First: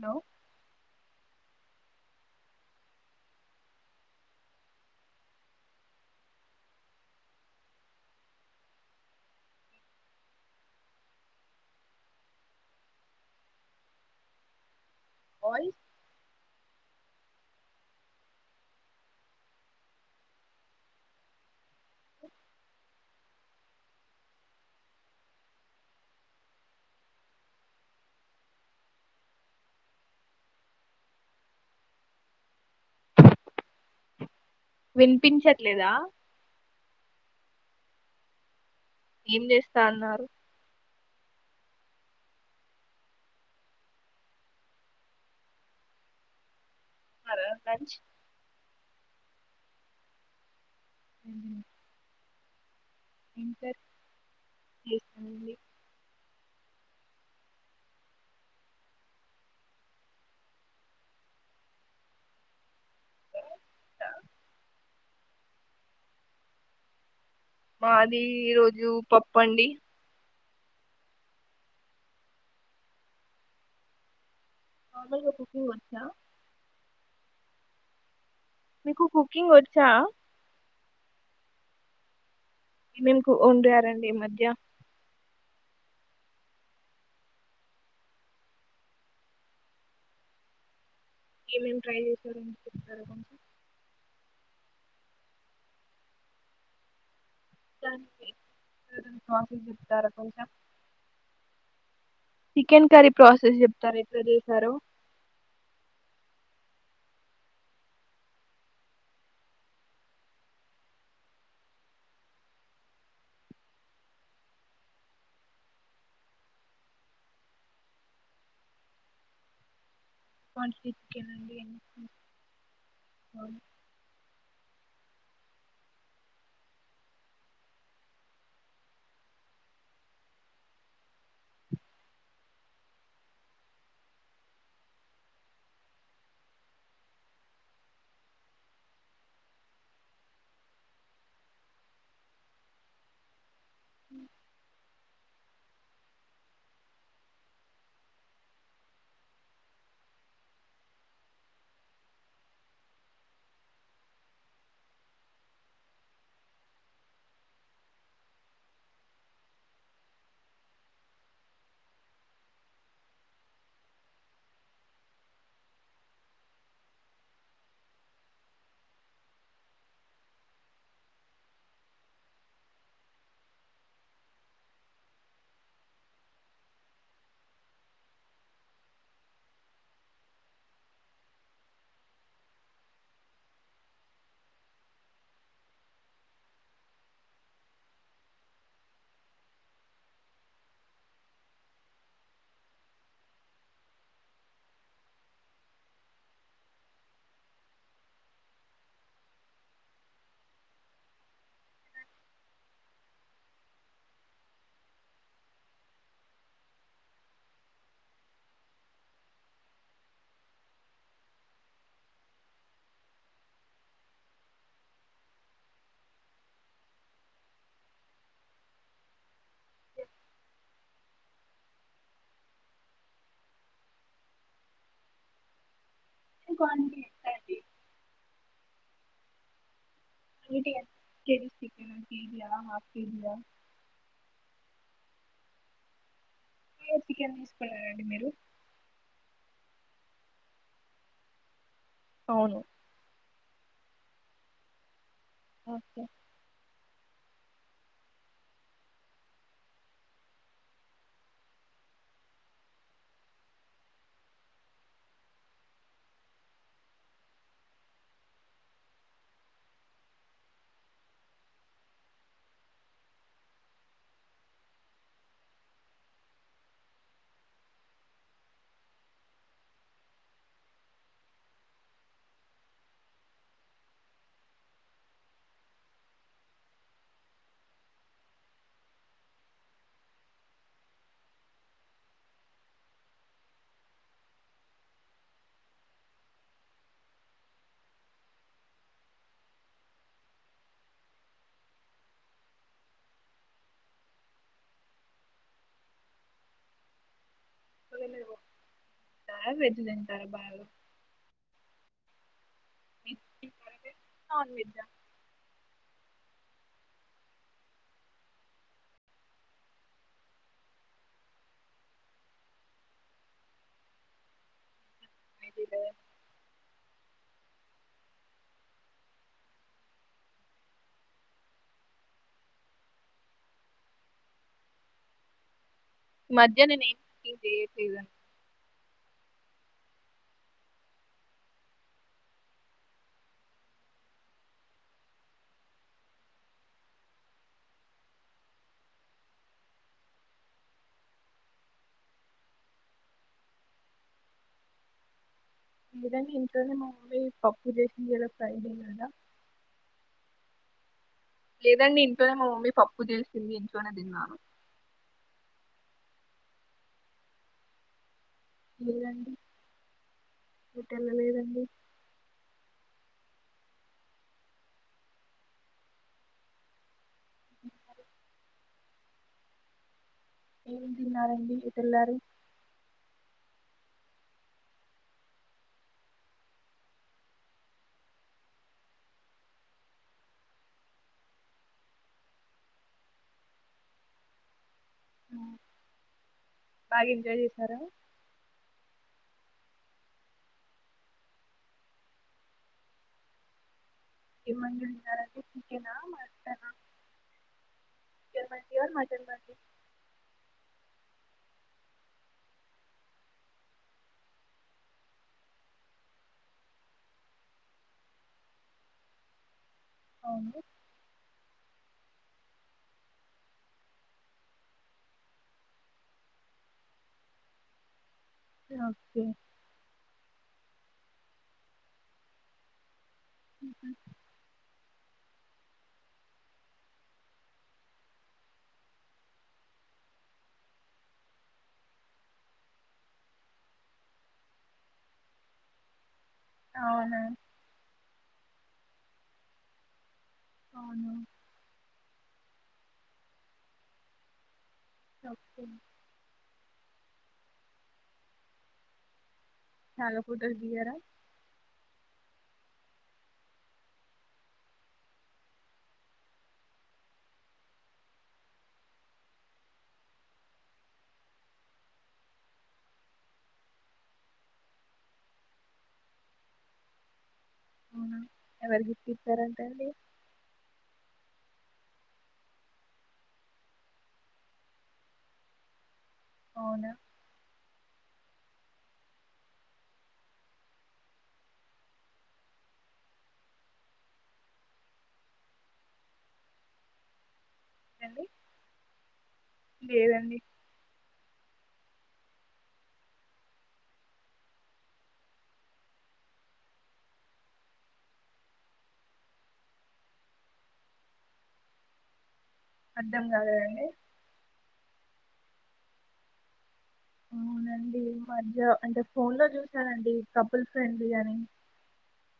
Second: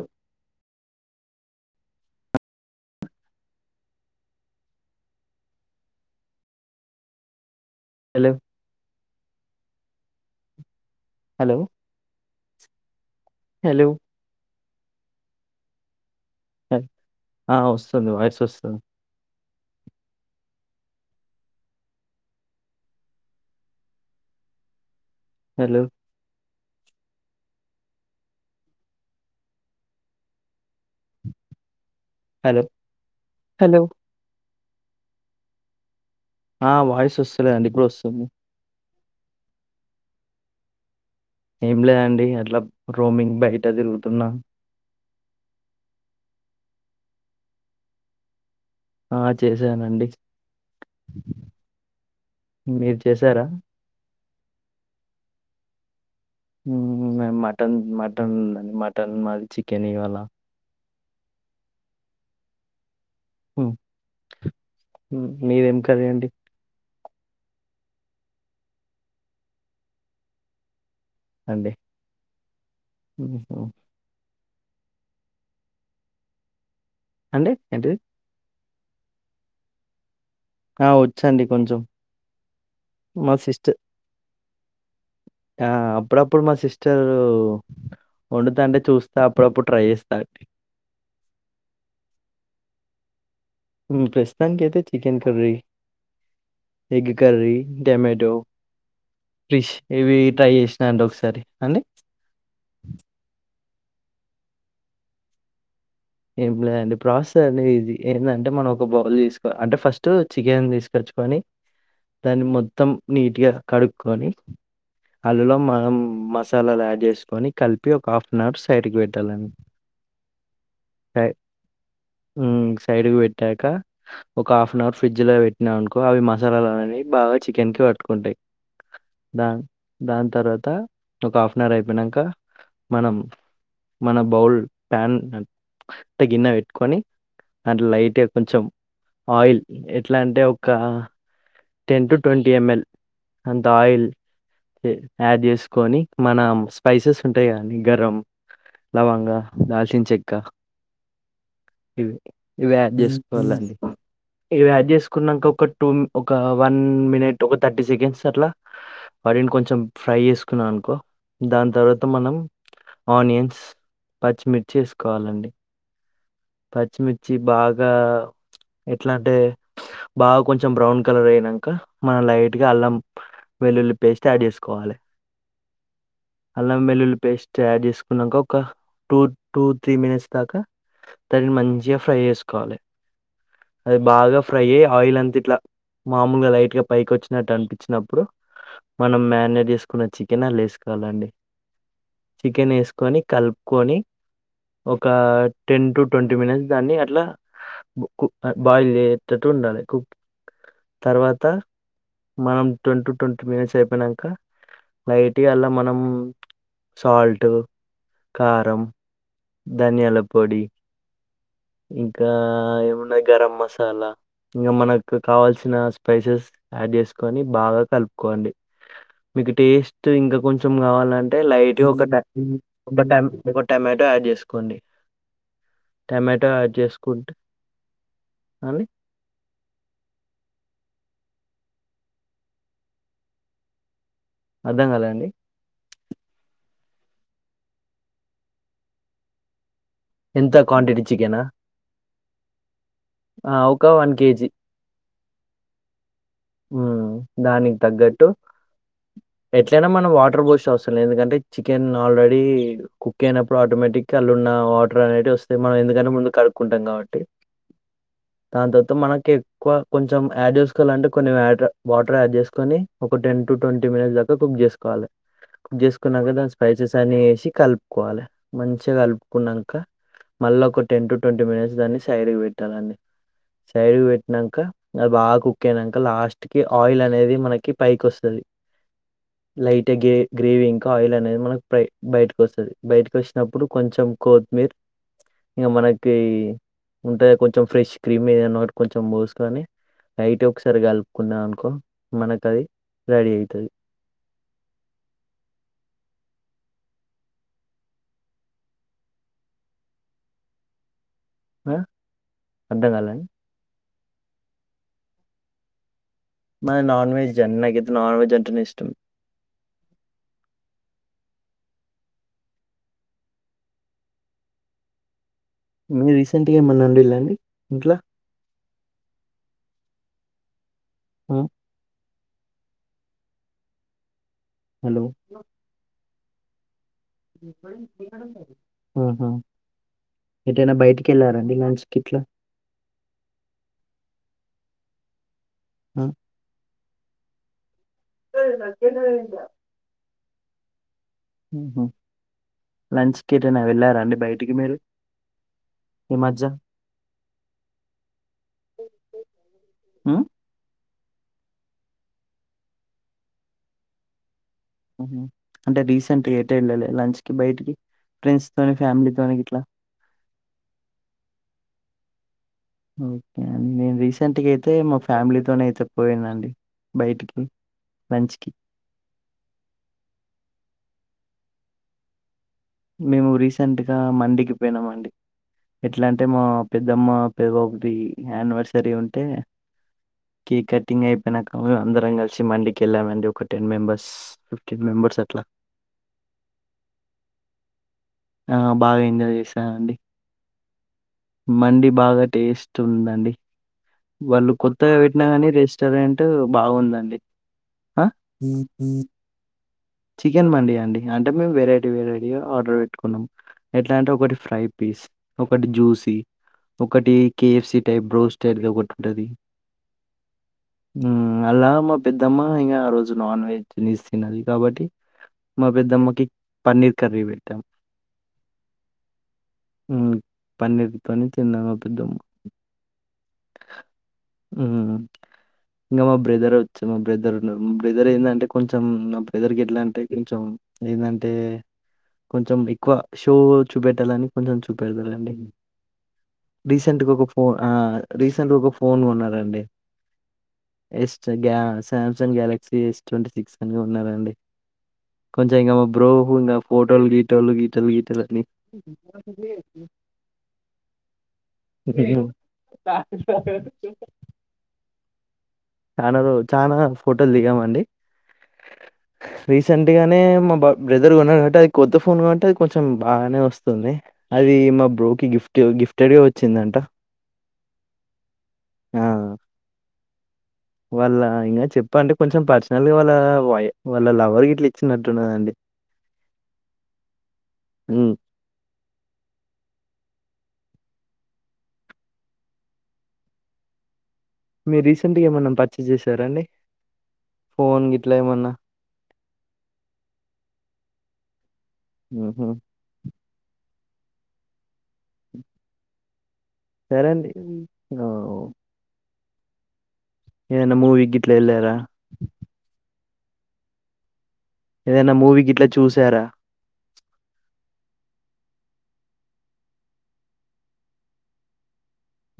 Hello hello hello hello voice ఆ వస్తది voice వస్తది అ హలో హలో హలో వినిపించట్లేదా ఆ వాయిస్ వస్తలేదండి, ఇప్పుడు వస్తుంది ఎం జేస్తా అన్నారు ఏం లేండి అట్లా రోమింగ్ బయట తిరుగుతున్నా అరయ పంచ్ ఆ చేశానండి హూ మీరు చేసారా లేదండి మే మటన్, మటన్, మటన్ మాది చికెన్ ఇవాళ మీదేం కర్రి అండి మాది ఈ రోజు పప్పండి అండే మీకు మమ్ముల కుకింగ్ వచ్చా అంటే ఎంటి మీకు కుకింగ్ ఒచ్చా ఆ వచ్చండి కొంచం ఏమెమ్ కు ఉండారండి ఈ మధ్య ఆ అప్పుడప్పుడు మా సిస్టర్ ఉండుతాంటే చూస్త అప్పుడప్పుడు ట్రై చేస్తా ఏమేమ్ ట్రై చేశార అని చెప్తార కొంచెం ప్రస్తుతనికి అయితే చికెన్ కర్రీ ఎ కర్రీ దానికి డొమాటో ప్రాసెస్ ఫిష్ చెప్తారా ఇవి కొంచెం ట్రై చేసినా అండి ఒకసారి అంతే చికెన్ కర్రీ ప్రాసెస్ చెప్తారా ఎట్ల చేసారో ఏం లేండి ప్రాసెస్ అ ఈజీ ఎవన్నాంటే మనం ఒక బౌల్ తీసుకోలి అంటే ఫస్ట్ చికెన్ తీసుకొచ్చ కుని దాన్ని మొత్తం నీట్గా కడుక్కొని అందులో మనం మసాలాలు యాడ్ చేసుకొని కలిపి ఒక హాఫ్ అన్ అవర్ సైడ్కి పెట్టాలని క్వాంటిటీ చికెన్ కాద్ అండి ఎన్ని సైడ్ తీసుకోవాలి పెట్టాక ఒక హఫ్ వన్ అవర్ ఫ్రిడ్జ్లో పెట్టినా అనుకో అవి మసాల అనేవి బాగా చికెన్ కి పట్టుకుంటాయి దాన్ దాని తర్వాత ఒక హాఫ్ అన్ అవర్ అయిపోయినంక మనం మన బౌల్ ప్యాన్ంత గిన్న పెట్టుకొని దాంట్ల లైట్గా కొంచెం ఆయిల్ ఎట్లా అంటే ఒక టెన్ టు ట్వంటీ ఎంఎల్ అంత ఆయిల్ యాడ్ చేసుకొని మన స్పైసెస్ ఉంటా గా గరం లవంగా, దాల్చిన్ చెక్క ఇవి ఇవి యాడ్ చేసుకోవాలండి ఇవి యాడ్ చేసుకున్నాంక ఒక టూ ఒక వన్ మినిట్ ఒక థర్టీ సెకండ్స్ అట్లా వాటిని కొంచెం ఫ్రై జేసుకున్నావ్ అనుకో దాన్ తర్వాత మనం ఆనియన్స్ పచ్చిమిర్చి ఏస్కోవాలండి పచ్చిమిర్చి బాగా ఎట్లంటే బావ్ కొంచెం బ్రౌన్ కలర్ అయినంక మన లైట్ గా అల్లం వెల్లుల్లి పేస్ట్ ఆడ్ చేసుకోవాలి అల్లం వెల్లుల్లి పేస్ట్ యాడ్ చేసుకున్నాక ఒక టూ టూ త్రీ మినిట్స్ దాకా దానిని మంచిగా ఫ్రై చేసుకోవాలి అది బాగా ఫ్రై అయ్యి ఆయిల్ అంత ఇట్లా మామూలుగా లైట్ గా పైకి వచ్చినట్టు అనిపిచ్చినప్పుడు మనం మ్యారినేట్ చేసుకున్న చికెన్ లేసుకోవాలండి చికెన్ ఏస్కొని కలుపుకొని ఒక టెన్ టు ట్వంటీ మినిట్స్ దాన్ని అట్లా కు బాయిల్ జేతట్టు ఉండాలి కుక్ తర్వాత మనం టొంటూ ట్వంటీ మినిట్స్ అయిపోయినంక లైట్గా అలా మనం సాల్టు కారం ధనియాల పొడి ఇంకా ఏమున్నాయి గరం మసాలా ఇంకా మనకు కావాల్సిన స్పైసెస్ యాడ్ జేస్కొని బాగా కలుపుకోండి. మీకు టేస్ట్ ఇంకా కొంచం గావాలంటే లైట్గా ఒక ట ఒక టమా టొ యాడ్ జేస్కోండి టో యాడ్ క్వాంటిటీ ఎంత జేస్కుంటే అండి అండి [unintelligible] కేజీయా ఆఫ్ కేజీయా అర్థం గాలే అండి [unintelligible] చికెన్ తీసుకున్నారండి మీరు ఎంత క్వాంటిటీ చికెనా ఔను ఆ ఒకా వన్ కేజీ ఓకే హ్మ్ దానికి తగ్గట్టు ఎట్లయినా మనం వాటర్ బోసే అవస్ లేదు ఎందుకంటే చికెన్ ఆల్రెడీ కుక్ అయినప్పుడు ఆటోమేటి కళ్ళున్న వాటర్ అనేటివి వస్తాయ్ మనం ఎందుకంటే మనం ముందు కడుక్కుంటాం గాబట్టి తాన్ తొత్తు మనకి ఎక్కువ కొంచెం యాడ్ జేస్కోలంటే కొన్ని వ్యట్రా వాటర్ యాడ్ చేసుకొని ఒక టెన్ టు ట్వంటీ మినిట్స్ దాకా కుక్ జేసుకోవాలే కుక్ జేసుకున్నాక దాని స్పైసెస్ అన్నీ ఏసి కలుపుకోవాలే మంచిగా కలుపుకున్నంక మళ్ళా ఒక టెన్ టు ట్వంటీ మినిట్స్ దాన్ని సైడ్కి పెట్టాలండి సైడ్గి పెట్నంకా అది బాగా కుక్కైన కా లాస్ట్ కి ఆయిల్ అనేది మనకి పైకి వొస్తది లైట్ గే గ్రేవి ఇంకా ఆయిల్ అనేది మనకి ప్రై బయటకు ఒస్తది బయటకు వచ్చినప్పుడు కొంచెం కోత్మీర్ ఇంగ మనకి ఉంటది కొంచెం ఫ్రెష్ క్రీమ్ ఏదన్న ఒకటి కొంచెం పోస్కొని లైట్గా ఒకసారి కలుపుకున్నా అనుకో మనకు అది రెడీ అయితది [unintelligible] వెజ్ తింటారా బాగా ఆ వెజ్ అర్థగాలని తింటారా మీరు? నాన్ వెజ్జా మన నాన్ వెజ్ అన్ నాకైతే నాన్ వెజ్ అంటేనే ఇష్టం అనేది లేదా? మీ రీసెంట్గా ఏమన్నా వొండిళ్ళండి ఇంట్లా హ్మ్ హలో మధ్యన నేం ఓ హ్మ్ ఎటైనా బయటికి వెళ్ళారాండి లంచ్ కిట్లా అ [unintelligible] తింటా హ్మ్ హు లంచ్ కి ఎటైనా వెళ్ళారా అండి బయటికి మీరు ఈ లేదండి మధ్య ఇంట్లోనే మా మమ్మీ పప్పు చేసింది ఇయాల ఫ్రైడే గదా హ్మ్ లేదండి ఇంట్లోనే మా మమ్మీ పప్పు జేసింది ఇంట్లోనే తిన్నాను అంటె రీసెంట్ గా ఎటెళ్ళలె లంచ్ కి బయటికి ఫ్రెండ్స్ తోని లేదండి ఫ్యామిలీతోని గిట్లా ఎటు వెళ్ళలేదండి ఓకే అండి నేను రీసెంట్ గ అయితే మా ఫ్యామిలీతోనే అయితే పోయినండి బయటికి లంచ్ కి ఏం తిన్నారండి ఎట్లేలారు మేము రీసెంట్ గా మందికి పోయినం అండి ఎట్ల అంటే మా పెద్దమ్మ పెదబాపుది యానివర్సరీ ఉంటే కేక్ కటింగ్ అయిపోయినాక అందరం కలిసి మండికి వెళ్ళామండి ఒక టెన్ మెంబర్స్ టెన్ మెంబర్స్ అట్ల ఉమ్, కదా ఆ బాగ ఎంజాయ్ చేసానండి మండీ బాగా టేస్ట్ ఉందండి వాళ్ళు ఏం కొత్తగ ఎంజాయ్ పెట్టినా చేశారండి కానీ చికెనా రెస్టారెంట్ మటనా బాగుందండి ఆ! చికెన్ మండీ అహ్ మటన్ మండీ చికెన్ మండి అండి అంటే మేము వెరైటీ వెరైటీగా ఆర్డర్ పెట్టుకున్నం ఎట్లా అంటే ఒకటి ఫ్రై పీస్ ఒకటి జ్యూసీ ఒకటి కేఎఫ్సి టైప్ బ్రో స్టైప్ గా ఒకటుంటది అవును ఉమ్ అలా మా పెద్దమ్మ ఇంగా ఆ రోజు నాన్ వెజ్ నీస్ తినాది కాబట్టి మా పెద్దమ్మకి పన్నీర్ కర్రీ పెట్టాం ఓకే అ పన్నీర్తోని తిన్నది మా పెద్దమ్ము ఉహు ఉమ్ ఇంగ మా బ్రదర్ వచ్ మా బ్రదర్ ఉన్నారు మా బ్రెదర్ ఏందంటే కొంచెం బ్రదర్ ఎట్ల అంటే కొంచెం ఏందంటే కొంచెం ఎక్కువ షో చూపెట్టాలని కొంచెం చూపెడ్తాడండి రీసెంట్గా అవునా ఒక ఫోన్ ఆహ్ రీసెంట్గా ఒక ఫోన్ కొన్నారండి అవును ఎస్ట్ గ్యా Samsung Galaxy S twenty six అని కొన్నారండి కొంచెం ఓకే ఇంగ మా బ్రో ఇంకా ఫోటోలు గీటొలు గీతలు గీతలని చాలా ఫొటోస్ దిగారా హ్మ్ హ్మ్ హ్మ్ చానా రోజ్ చానా ఫోటోలు దిగామండి రీసెంట్ గానే మ బ బ్రదర్ కొన్నాడు కంటే అది కొత్త ఫోన్ కంటే అది కొంచెం బానే వస్తుంది అది మా బ్రోకి గిఫ్ట్ గిఫ్టెడ్ గా వచ్చిందంట అవునా ఎవరు గిఫ్ట్ ఆ! ఇచ్చారంటా అండి వాళ్ళ ఇంగ చెప్పంటే కొంచెం పర్సనల్గా వాళ్ళ వాయ్ వాళ్ళ లవర్ గిట్ల ఇచ్చినట్టున్నదండి అవునా ఉమ్ మీరు రీసెంట్గా ఏమన్న పర్చేస్ చేసారా అండి ఫోన్ గిట్ల అండి ఏమన్న లేదండి మ్ హు సరే అండి నో ఏదన్న మూవిక్ గిట్ల ఎళ్లరా అర్థం గాలేదండి. ఏదన్న మూవీ గిట్లా చూసారా? అవునండి ఈ మధ్య అంటే ఫోన్లో చూసానండి కపుల్ ఫ్రెండ్లీ అని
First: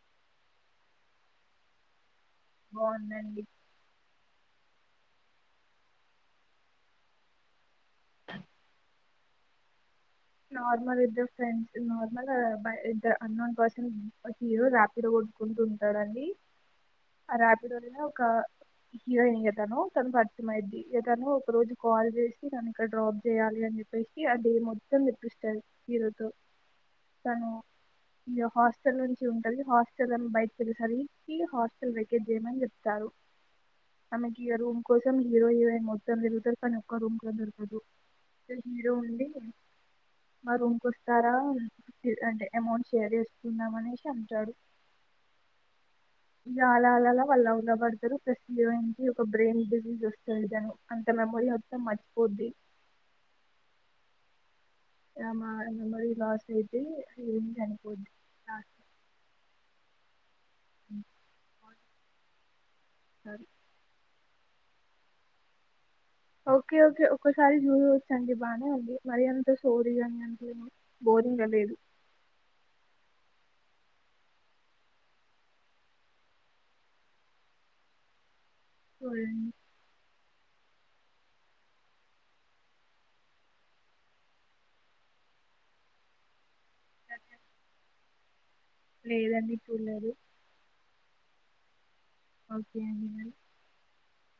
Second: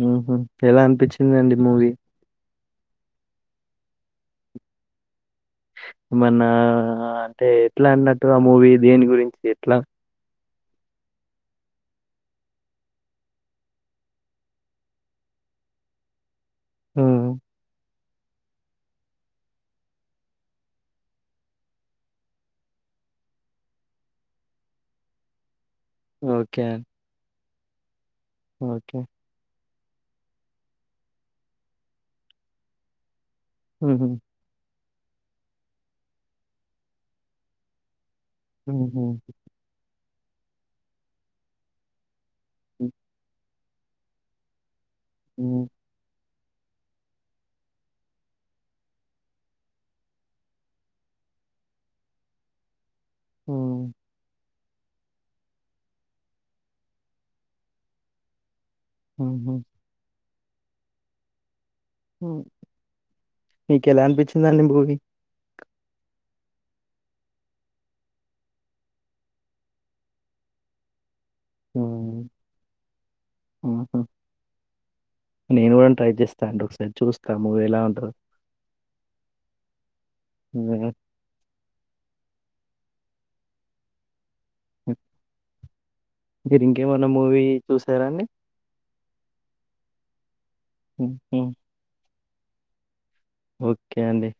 ఉమ్ హ్ ఎలా అనిపించిందండి మూవీ బావుందండి మన్నా అంటే ఎట్లా అన్నట్టుగా మూవీ దేని గురించి ఎట్లా నార్మల్ ఇద్దర్ ఫ్రెండ్స్ నార్మల్ ఆ బ ఇంత అన్నోన్ పర్సన్ హీరో రాపిడో గొడ్త్ అనుకుంటుంటారండి హ్మ్. ఆ రాపిడోలుకి ఒక హీరోయిన్ ఇగ తనూ తను పర్చమైద్ది ఇగ తను ఒక రోజు కాల్ జేసి నన్నిక్కడ డ్రాప్ జేయ్యాలి అని చెప్పేసి ఆ డే మొత్తం తిప్పిస్తది హీరోతో ఓకే. తనూ ఇగ హాస్టల్ ఓకే. నుంచి ఉంటది హా ఇగ తను బైట్కెల్లె సరికీ హాస్టల్ వెకేట్ జెయ్యమన్ జెప్తారు. హుహు. ఆమెకి ఇగ రూమ్ కోసం హీరో, హీరోయిన్ మొత్తం తిరుగుతరు కనీ ఒక్క రూమ్ కుడా దొరకదు. హీరో హుహు. ఉండి మా రూమ్కొస్తారా అంటే ఎమౌంట్ హ్మ్. షేర్ చేస్ కుందాం అనేసి అంటాడు. మ్ ఇగ అలా అలా అలా వాల్ లవ్ల బడ్తరు ప్లస్ హీరోయిన్కి ఒక బ్రెయిన్ డిసీజ్ ఒస్తది దన్ అంత [unintelligible] మర్చిపొద్ది. మ్ ఆమా మెమోరీ లాస్ ఐతే హీరోయిన్ చనిపోద్ది. మ్ హ్ మ్ మీకెలా అన్పించిందండి మూవీ ఓకే ఓకే ఒకసారి జూడోచ్చండి బానే ఉంది మరి అంత సోదిగాని అనిపియ్యలే బోరింగ లేదు. ఆ నేను గుడం ట్రై చేస్తా అండి ఒక్సారి చూస్తా మూవెలా ఉంటదో పోయెమ్ నిజంగా మీరింకేమన్న మూవీ చూసారా అండి. లేదండి చూడ్లేదు. [unintelligible] ఓకే అండి మరి ఓక్కే అండి.